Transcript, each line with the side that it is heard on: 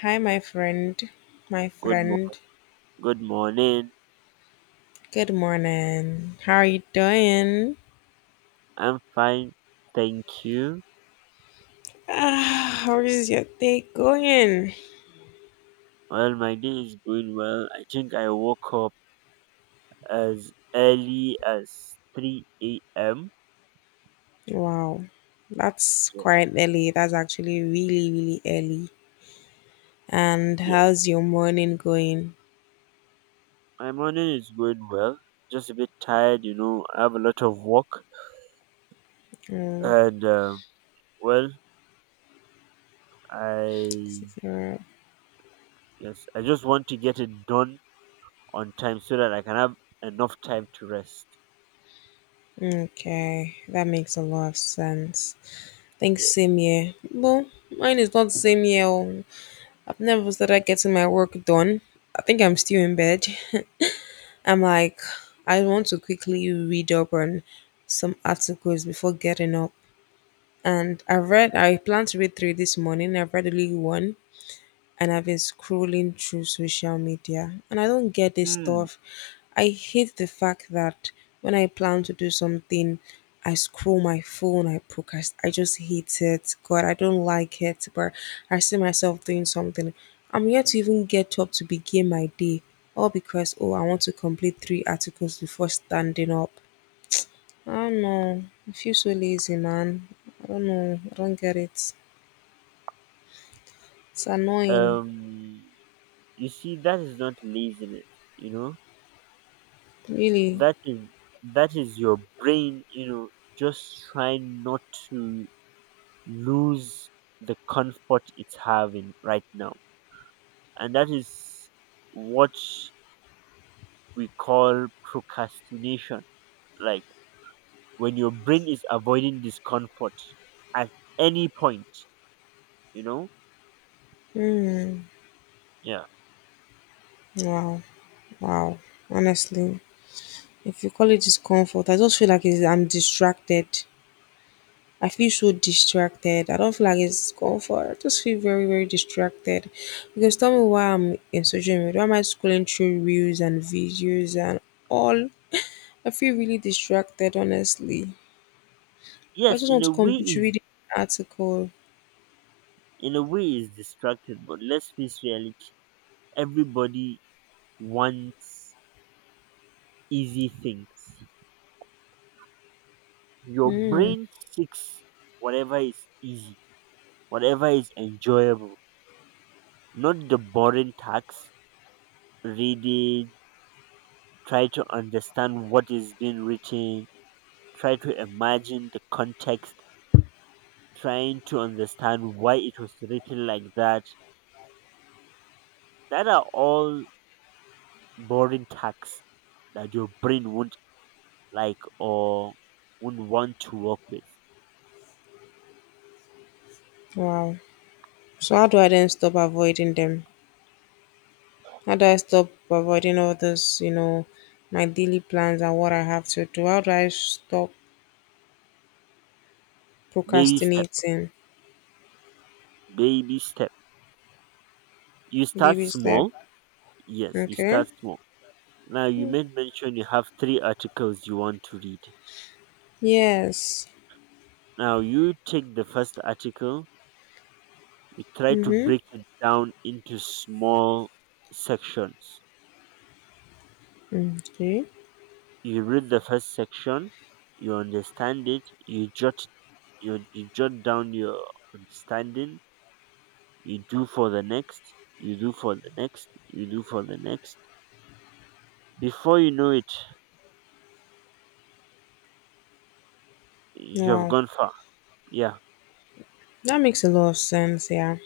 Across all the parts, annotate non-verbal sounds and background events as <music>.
left: Hi, my friend. My
right: Good mo-
left: friend.
right: good morning.
left: Good morning. How are you doing?
right: I'm fine, thank you.
left: Ah, how is your day going?
right: Well, my day is going well. I think I woke up as early as 3 a.m.
left: Wow, that's
right: Yes,
left: quite early. That's actually really, really early. And
right: yes.
left: how's your morning going?
right: My morning is going well. Just a bit tired, you know. I have a lot of work,
left: Mm,
right: and well, I
left: zero.
right: yes, I just want to get it done on time so that I can have enough time to rest.
left: Okay, that makes a lot of sense. Thanks,
right: Yes.
left: same here. Well, mine is not the same year. I've never started getting my work done. I think I'm still in bed. <laughs> I'm like, I want to quickly read up on some articles before getting up. And I've read, I plan to read three this morning. I've read only one and I've been scrolling through social media and I don't get this
right: Hmm.
left: stuff. I hate the fact that when I plan to do something, I scroll my phone, I procrast. I just hate it. God, I don't like it, but I see myself doing something. I'm yet to even get up to begin my day, all because, oh, I want to complete three articles before standing up. I don't know. I feel so lazy, man. I don't know. I don't get it. It's annoying,
right: Um. You see, that is not laziness, you know
left: really.
right: that is that is your brain, you know, just trying not to lose the comfort it's having right now, and that is what we call procrastination. Like, when your brain is avoiding discomfort at any point, you know?
left: Hmm.
right: Yeah.
left: Wow, wow. Honestly, if you call it discomfort, I just feel like I'm distracted. I feel so distracted. I don't feel like it's comfort. I just feel very, very distracted. Because tell me why I'm in social media. Why am I scrolling through reels and videos and all? I feel really distracted, honestly. But I
right: Yes,
left: just
right: in
left: want to
right: a way
left: complete
right: is
left: reading the article.
right: in a way is distracted, but let's face reality. Everybody wants easy things. Your
left: Hmm.
right: brain seeks whatever is easy, whatever is enjoyable, not the boring tasks, reading, try to understand what is being written, try to imagine the context, trying to understand why it was written like that. That are all boring tasks that your brain won't like or won't want to work with.
left: Wow. So how do I then stop avoiding them? How do I stop avoiding all this, my daily plans and what I have to do? How do I stop
right: Baby step,
left: procrastinating?
right: baby step. You start
left: Baby step.
right: small. Yes, you
left: Okay.
right: start small. Now you made mention you have three articles you want to read.
left: Yes.
right: Now you take the first article, you try to
left: Mm-hmm.
right: break it down into small sections.
left: Okay.
right: You read the first section, you understand it, you jot down your understanding, you do for the next, you do for the next, you do for the next. Before you know it, you have
left: Wow.
right: gone far. Yeah.
left: That makes a lot of sense, yeah.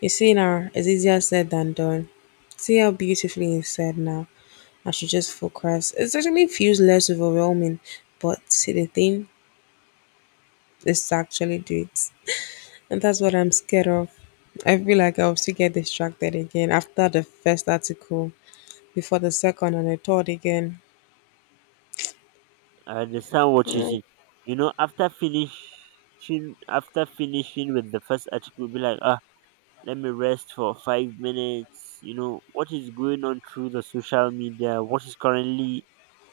left: You see now, it's easier said than done. See how beautifully you said now. I should just focus. It actually feels less overwhelming, but see the thing is to actually do it. And that's what I'm scared of. I feel like I'll still get distracted again after the first article, before the second and the third again.
right: I understand what you
left: Yeah,
right: see. You know, after finishing with the first article, be like, ah, let me rest for 5 minutes. You know, what is going on through the social media? What is currently,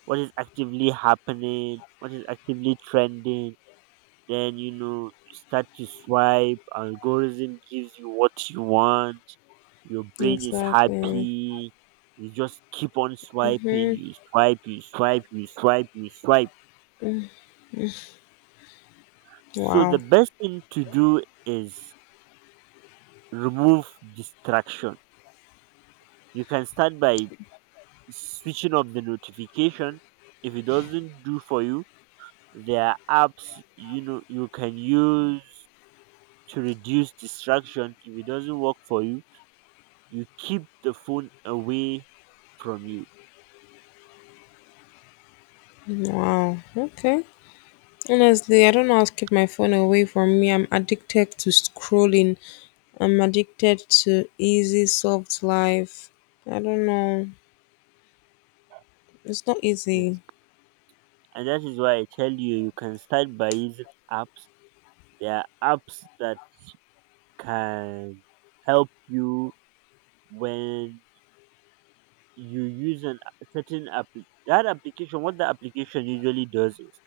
right: what is actively happening? What is actively trending? Then, you know, you start to swipe. Algorithm gives you what you want. Your brain is
left: exactly.
right: happy. You just keep on swiping. You swipe. So the
left: Wow.
right: best thing to do is remove distraction. You can start by switching off the notification. If it doesn't do for you, there are apps, you know, you can use to reduce distraction. If it doesn't work for you, you keep the phone away from you.
left: Wow. Okay. Honestly, I don't know how to keep my phone away from me. I'm addicted to scrolling. I'm addicted to easy, soft life. I don't know. It's not easy.
right: Yes. And that is why I tell you you can start by using apps. There are apps that can help you. When you use an a certain app, that application, what the application usually does is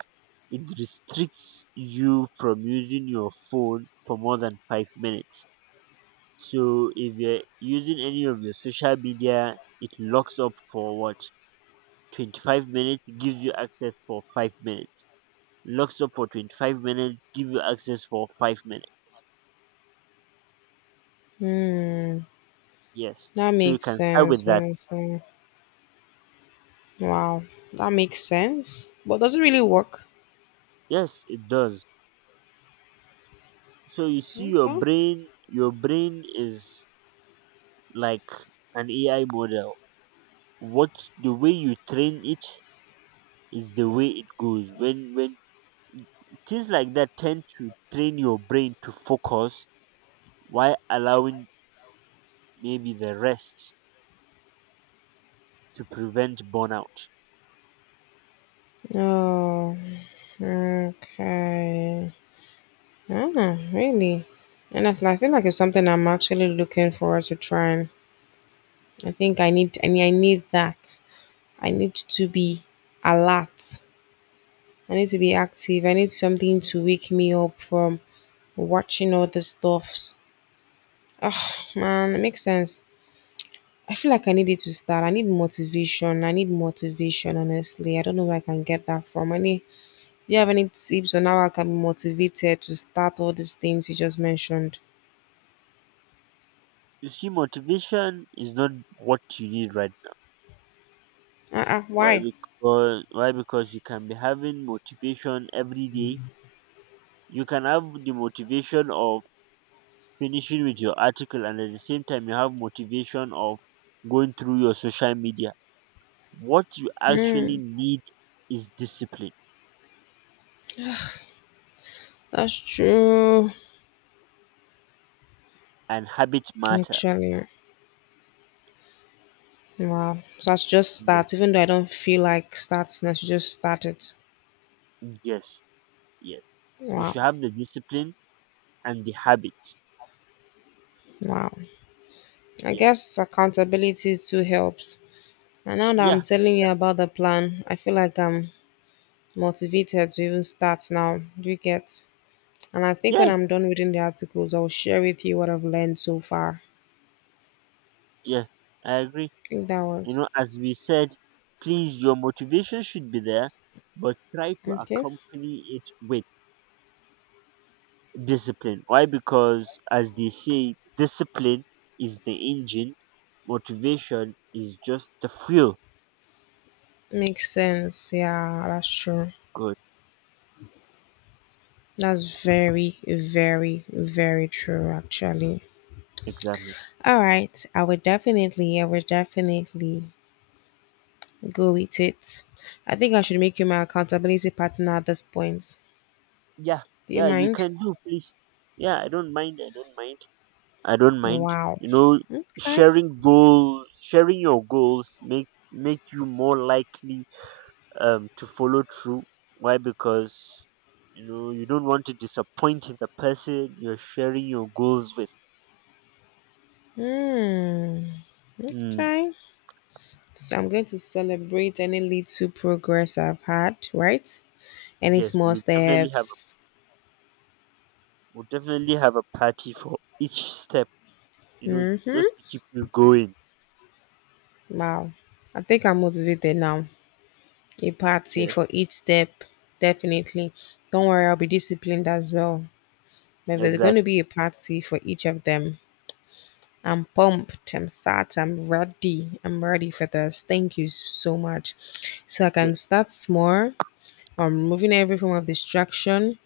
right: it restricts you from using your phone for more than 5 minutes. So if you're using any of your social media, it locks up for what, 25 minutes, gives you access for 5 minutes, locks up for 25 minutes, give you access for 5 minutes.
left: Hmm.
right: Yes,
left: That
right: so you
left: makes
right: can start
left: sense.
right: with
left: That
right: that.
left: makes sense. Wow. That makes sense. But does it really work?
right: Yes, it does. So you see, your
left: Okay.
right: brain your brain is like an AI model. What the way you train it is the way it goes. When things like that tend to train your brain to focus while allowing maybe the rest to prevent burnout.
left: Oh, okay. Ah, really? And that's I feel like it's something I'm actually looking forward to trying. I think I need that. I need to be alert. I need to be active. I need something to wake me up from watching all the stuffs. Oh man, it makes sense. I feel like I need it to start. I need motivation. I need motivation, honestly. I don't know where I can get that from. I need. Do you have any tips on how I can be motivated to start all these things you just mentioned?
right: You see, motivation is not what you need right now.
left: Uh-uh,
right: Why?
left: why?
right: Because why? Because you can be having motivation every day. You can have the motivation of finishing with your article, and at the same time you have motivation of going through your social media. What you actually
left: Mm,
right: need is discipline
left: that's true.
right: and habit matter.
left: Actually, wow. So I should just
right: Yes,
left: start, even though I don't feel like starting, I should just start it.
right: yes, yes, you
left: Wow,
right: should have the discipline and the habit.
left: wow. I
right: Yes,
left: guess accountability too helps. And now that I'm
right: yeah,
left: telling you
right: yeah,
left: about the plan, I feel like I'm motivated to even start now. Do you get? And I think when
right: yes,
left: I'm done reading the articles, I'll share with you what I've learned so far.
right: yes, I agree.
left: I think that
right: You
left: was
right: know, as we said, please, your motivation should be there, but try to
left: okay.
right: accompany it with discipline. Why? Because as they say, discipline is the engine, motivation is just the fuel.
left: Makes sense. Yeah, that's true.
right: Good,
left: That's very, very, very true, actually.
right: exactly.
left: All right. I would definitely go with it. I think I should make you my accountability partner at this point.
right: Yeah,
left: Do you
right: yeah, you
left: mind?
right: can do, please. Yeah, I don't mind. I don't mind.
left: Wow.
right: You know,
left: Okay.
right: sharing your goals make make you more likely to follow through. Why? Because, you know, you don't want to disappoint the person you're sharing your goals with.
left: Hmm.
right: Mm,
left: Okay. So I'm going to celebrate any little progress I've had, right? Any
right: yes, we
left: small
right: will definitely have.
left: steps.
right: We'll definitely have a party for each step, you know,
left: Mm-hmm.
right: just to keep you going.
left: Wow. I think I'm motivated now. A party
right: Yes,
left: for each step, definitely. Don't worry, I'll be disciplined as well. If there's going to
right: exactly.
left: be a party for each of them, I'm pumped, I'm sat, I'm ready for this. Thank you so much. So I can
right: Yes,
left: start small. I'm removing every form of distraction.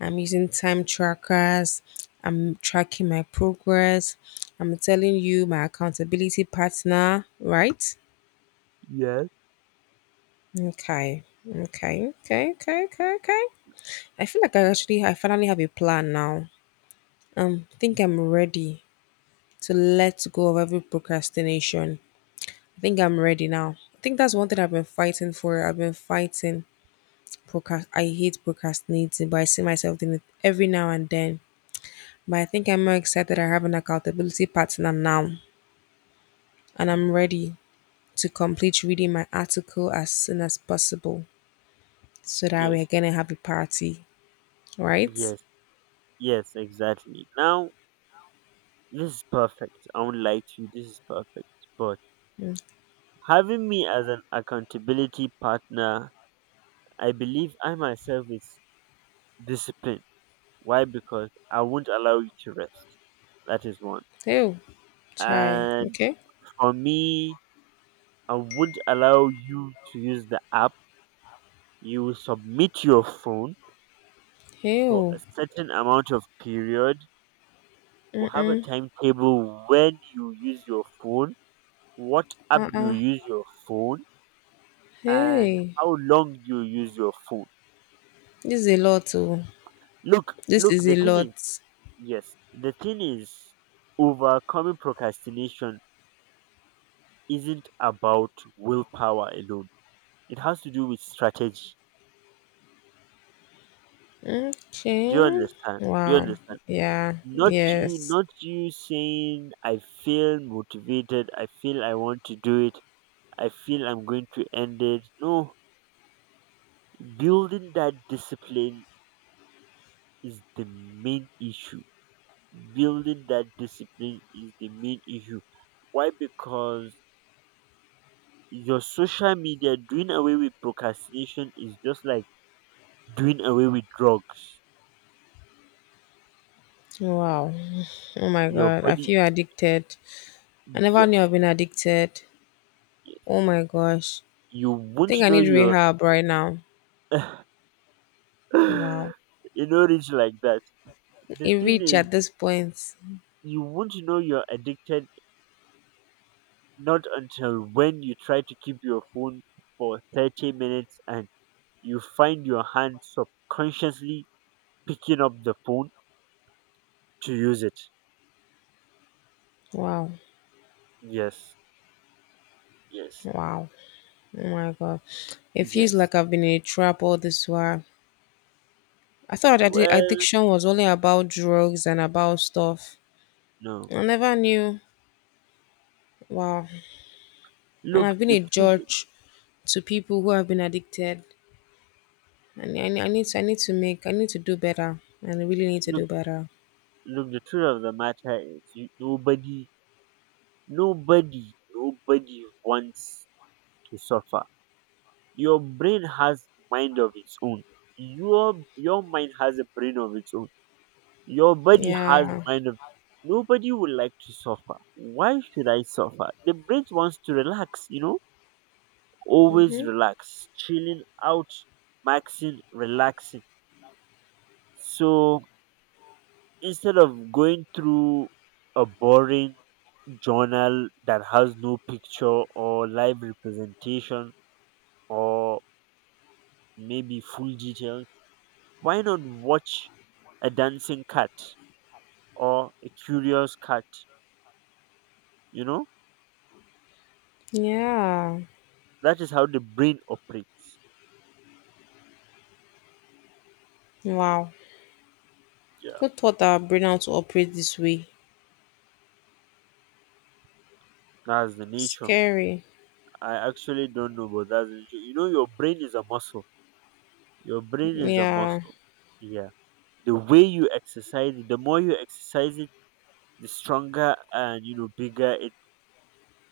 left: I'm using time trackers. I'm tracking my progress. I'm telling you my accountability partner, right?
right: yes,
left: Okay. Okay. Okay. Okay. Okay. Okay. I feel like I finally have a plan now. I
right: y-
left: think I'm ready to let go of every procrastination. I think I'm ready now. I think that's one thing I've been fighting for. I've been fighting procrast. I hate procrastinating, but I see myself doing it every now and then. But I think I'm more excited. I have an accountability partner now, and I'm ready to complete reading my article as soon as possible, so that we're
right: yes,
left: gonna have a party, right?
right: yes, yes, exactly. Now, this is perfect. I won't lie to you, this is perfect. But
left: Mm.
right: having me as an accountability partner, I believe I myself is discipline. Why? Because I won't allow you to rest. That is one.
left: Hey, oh, chai.
right: And
left: Okay.
right: for me, I won't allow you to use the app. You submit your phone
left: Hey,
right: for a
left: oh.
right: certain amount of period. We'll have a
left: Mm.
right: timetable: when you use your phone, what app you
left: Uh-uh.
right: use your phone, and
left: Hey,
right: how long you use your phone.
left: this is a lot. Oh,
right: Look,
left: this
right: look
left: is
right: the
left: a
right: thing
left: lot.
right: is yes the thing is overcoming procrastination isn't about willpower alone, it has to do with strategy. Do you
left: Okay.
right: understand? Do you
left: Wow.
right: understand?
left: Yeah.
right: not you
left: Yes.
right: not you saying I feel motivated, I feel I want to do it, I feel I'm going to end it. No, building that discipline is the main issue. Building that discipline is the main issue. Why? Because your social media, doing away with procrastination is just like doing away with drugs.
left: Wow. Oh my
right: Your
left: God. I
right: body,
left: feel addicted. I never knew
right: yes,
left: I've been addicted.
right: yes,
left: Oh my gosh.
right: you
left: I think
right: won't
left: I
right: know
left: need
right: your…
left: rehab right now.
right: <laughs>
left: Wow.
right: you know, it's like that. The
left: It
right: thing
left: reached
right: is,
left: at this point.
right: you won't know you're addicted, not until when you try to keep your phone for 30 minutes and you find your hand subconsciously picking up the phone to use it.
left: Wow.
right: Yes, yes,
left: Wow. Oh my God. It feels
right: yes.
left: like I've been in a trap all this while. I thought that
right: Well,
left: addiction was only about drugs and about stuff.
right: no.
left: I never knew. Wow. And
right: Look,
left: I've been a
right: the truth,
left: judge to people who have been addicted. And I need to make I need to do better. And I really need to
right: look,
left: do better.
right: look, the truth of the matter is, nobody wants to suffer. Your brain has mind of its own. Your mind has a brain of its own. Your body has
left: Yeah.
right: mind of… Nobody would like to suffer. Why should I suffer? The brain wants to relax, you know? Always
left: Hmm.
right: relax. Chilling out, maxing, relaxing. So instead of going through a boring journal that has no picture or live representation or maybe full details, why not watch a dancing cat or a curious cat? You know?
left: Yeah.
right: That is how the brain operates.
left: Wow.
right: Yeah,
left: Who taught our brain how to operate this way?
right: that's the nature.
left: Scary.
right: I actually don't know, but that's the nature. You know, your brain is a muscle. Your brain is a
left: Yeah.
right: muscle. Yeah. The more you exercise it, the stronger and, you know, bigger it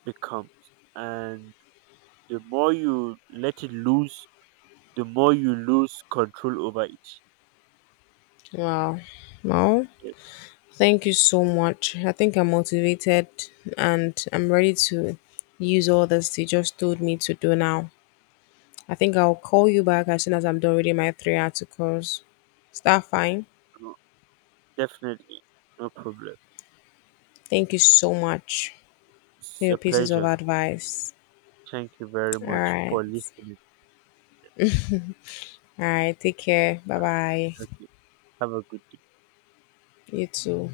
right: becomes. And the more you let it loose, the more you lose control over it.
left: Wow. Wow.
right: Yes.
left: Thank you so much. I think I'm motivated and I'm ready to use all this you just told me to do now. I think I'll call you back as soon as I'm done reading my three articles. Is that fine?
right: No, definitely. No problem.
left: Thank you so much for
right: It's
left: your
right: a
left: pieces of
right: pleasure.
left: advice.
right: Thank you very
left: All
right: much
left: right.
right: for listening.
left: All right. Take care. Bye
right: Uh,
left: bye.
right: okay. Have a good day.
left: You too.